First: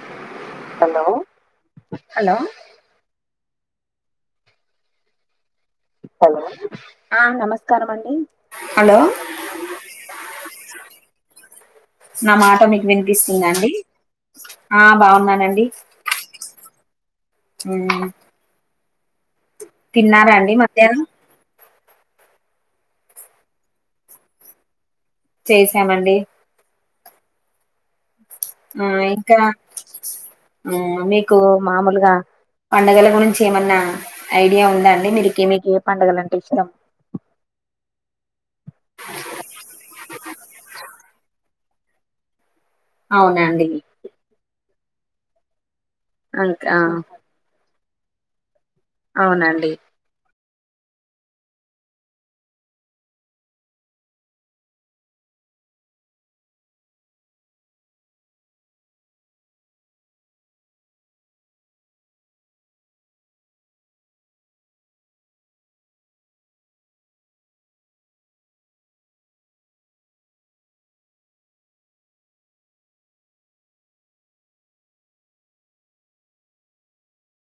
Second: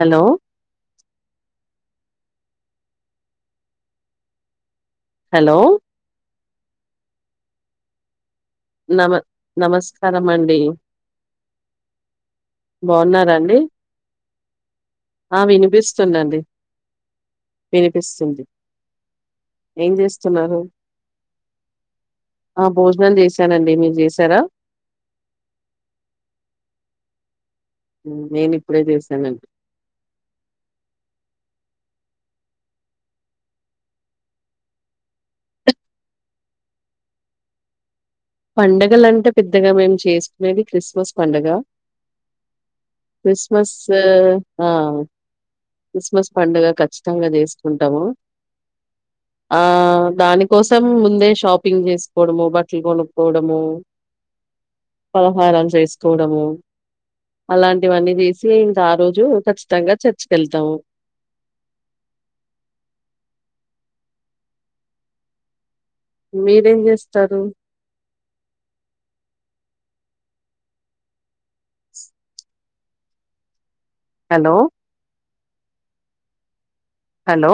hello hello hello hello hello ఆ నమస్కారం అండి హలో నమ నమస్కారమ అండి నా మాట మీకు బాగున్నారండి వినిపిస్తుందండి ఆ బాగున్నానండి వినిపిసింది ఏం తిన్నారా అండి చేస్తున్నారు మధ్యాహ్నం ఆ భోజనాలు చేసానండి మీరు చేసారా చేసామండి నేను ఇప్పుడే ఆ ఇంకా చేశానండి ఆ మీకు మామూలుగా పండుగల గురించి ఏమన్నా ఐడియా ఉందా అండి మీరిక మీకు ఏ పండుగల అంటే ఇష్టం పండగలంటే పెద్దగా మేము చేసుకునేది క్రిస్మస్ పండగ అవునండి క్రిస్మస్ ఆ క్రిస్మస్ పండగ ఇంకా ఖచ్చితంగా చేసుకుంటాము ఆ అవునండి దానికి కోసం ముందే షాపింగ్ చేసుకోవడము బట్టలు కొనుక్కోవడము పలహారం చేసుకోవడము అలాంటివన్నీ చేసి ఇంకా ఆ రోజు ఖచ్చితంగా చర్చిక వెళ్తాము అ నిశ్శబ్దంగా ఉంది మీరేం చేస్తారు హలో హలో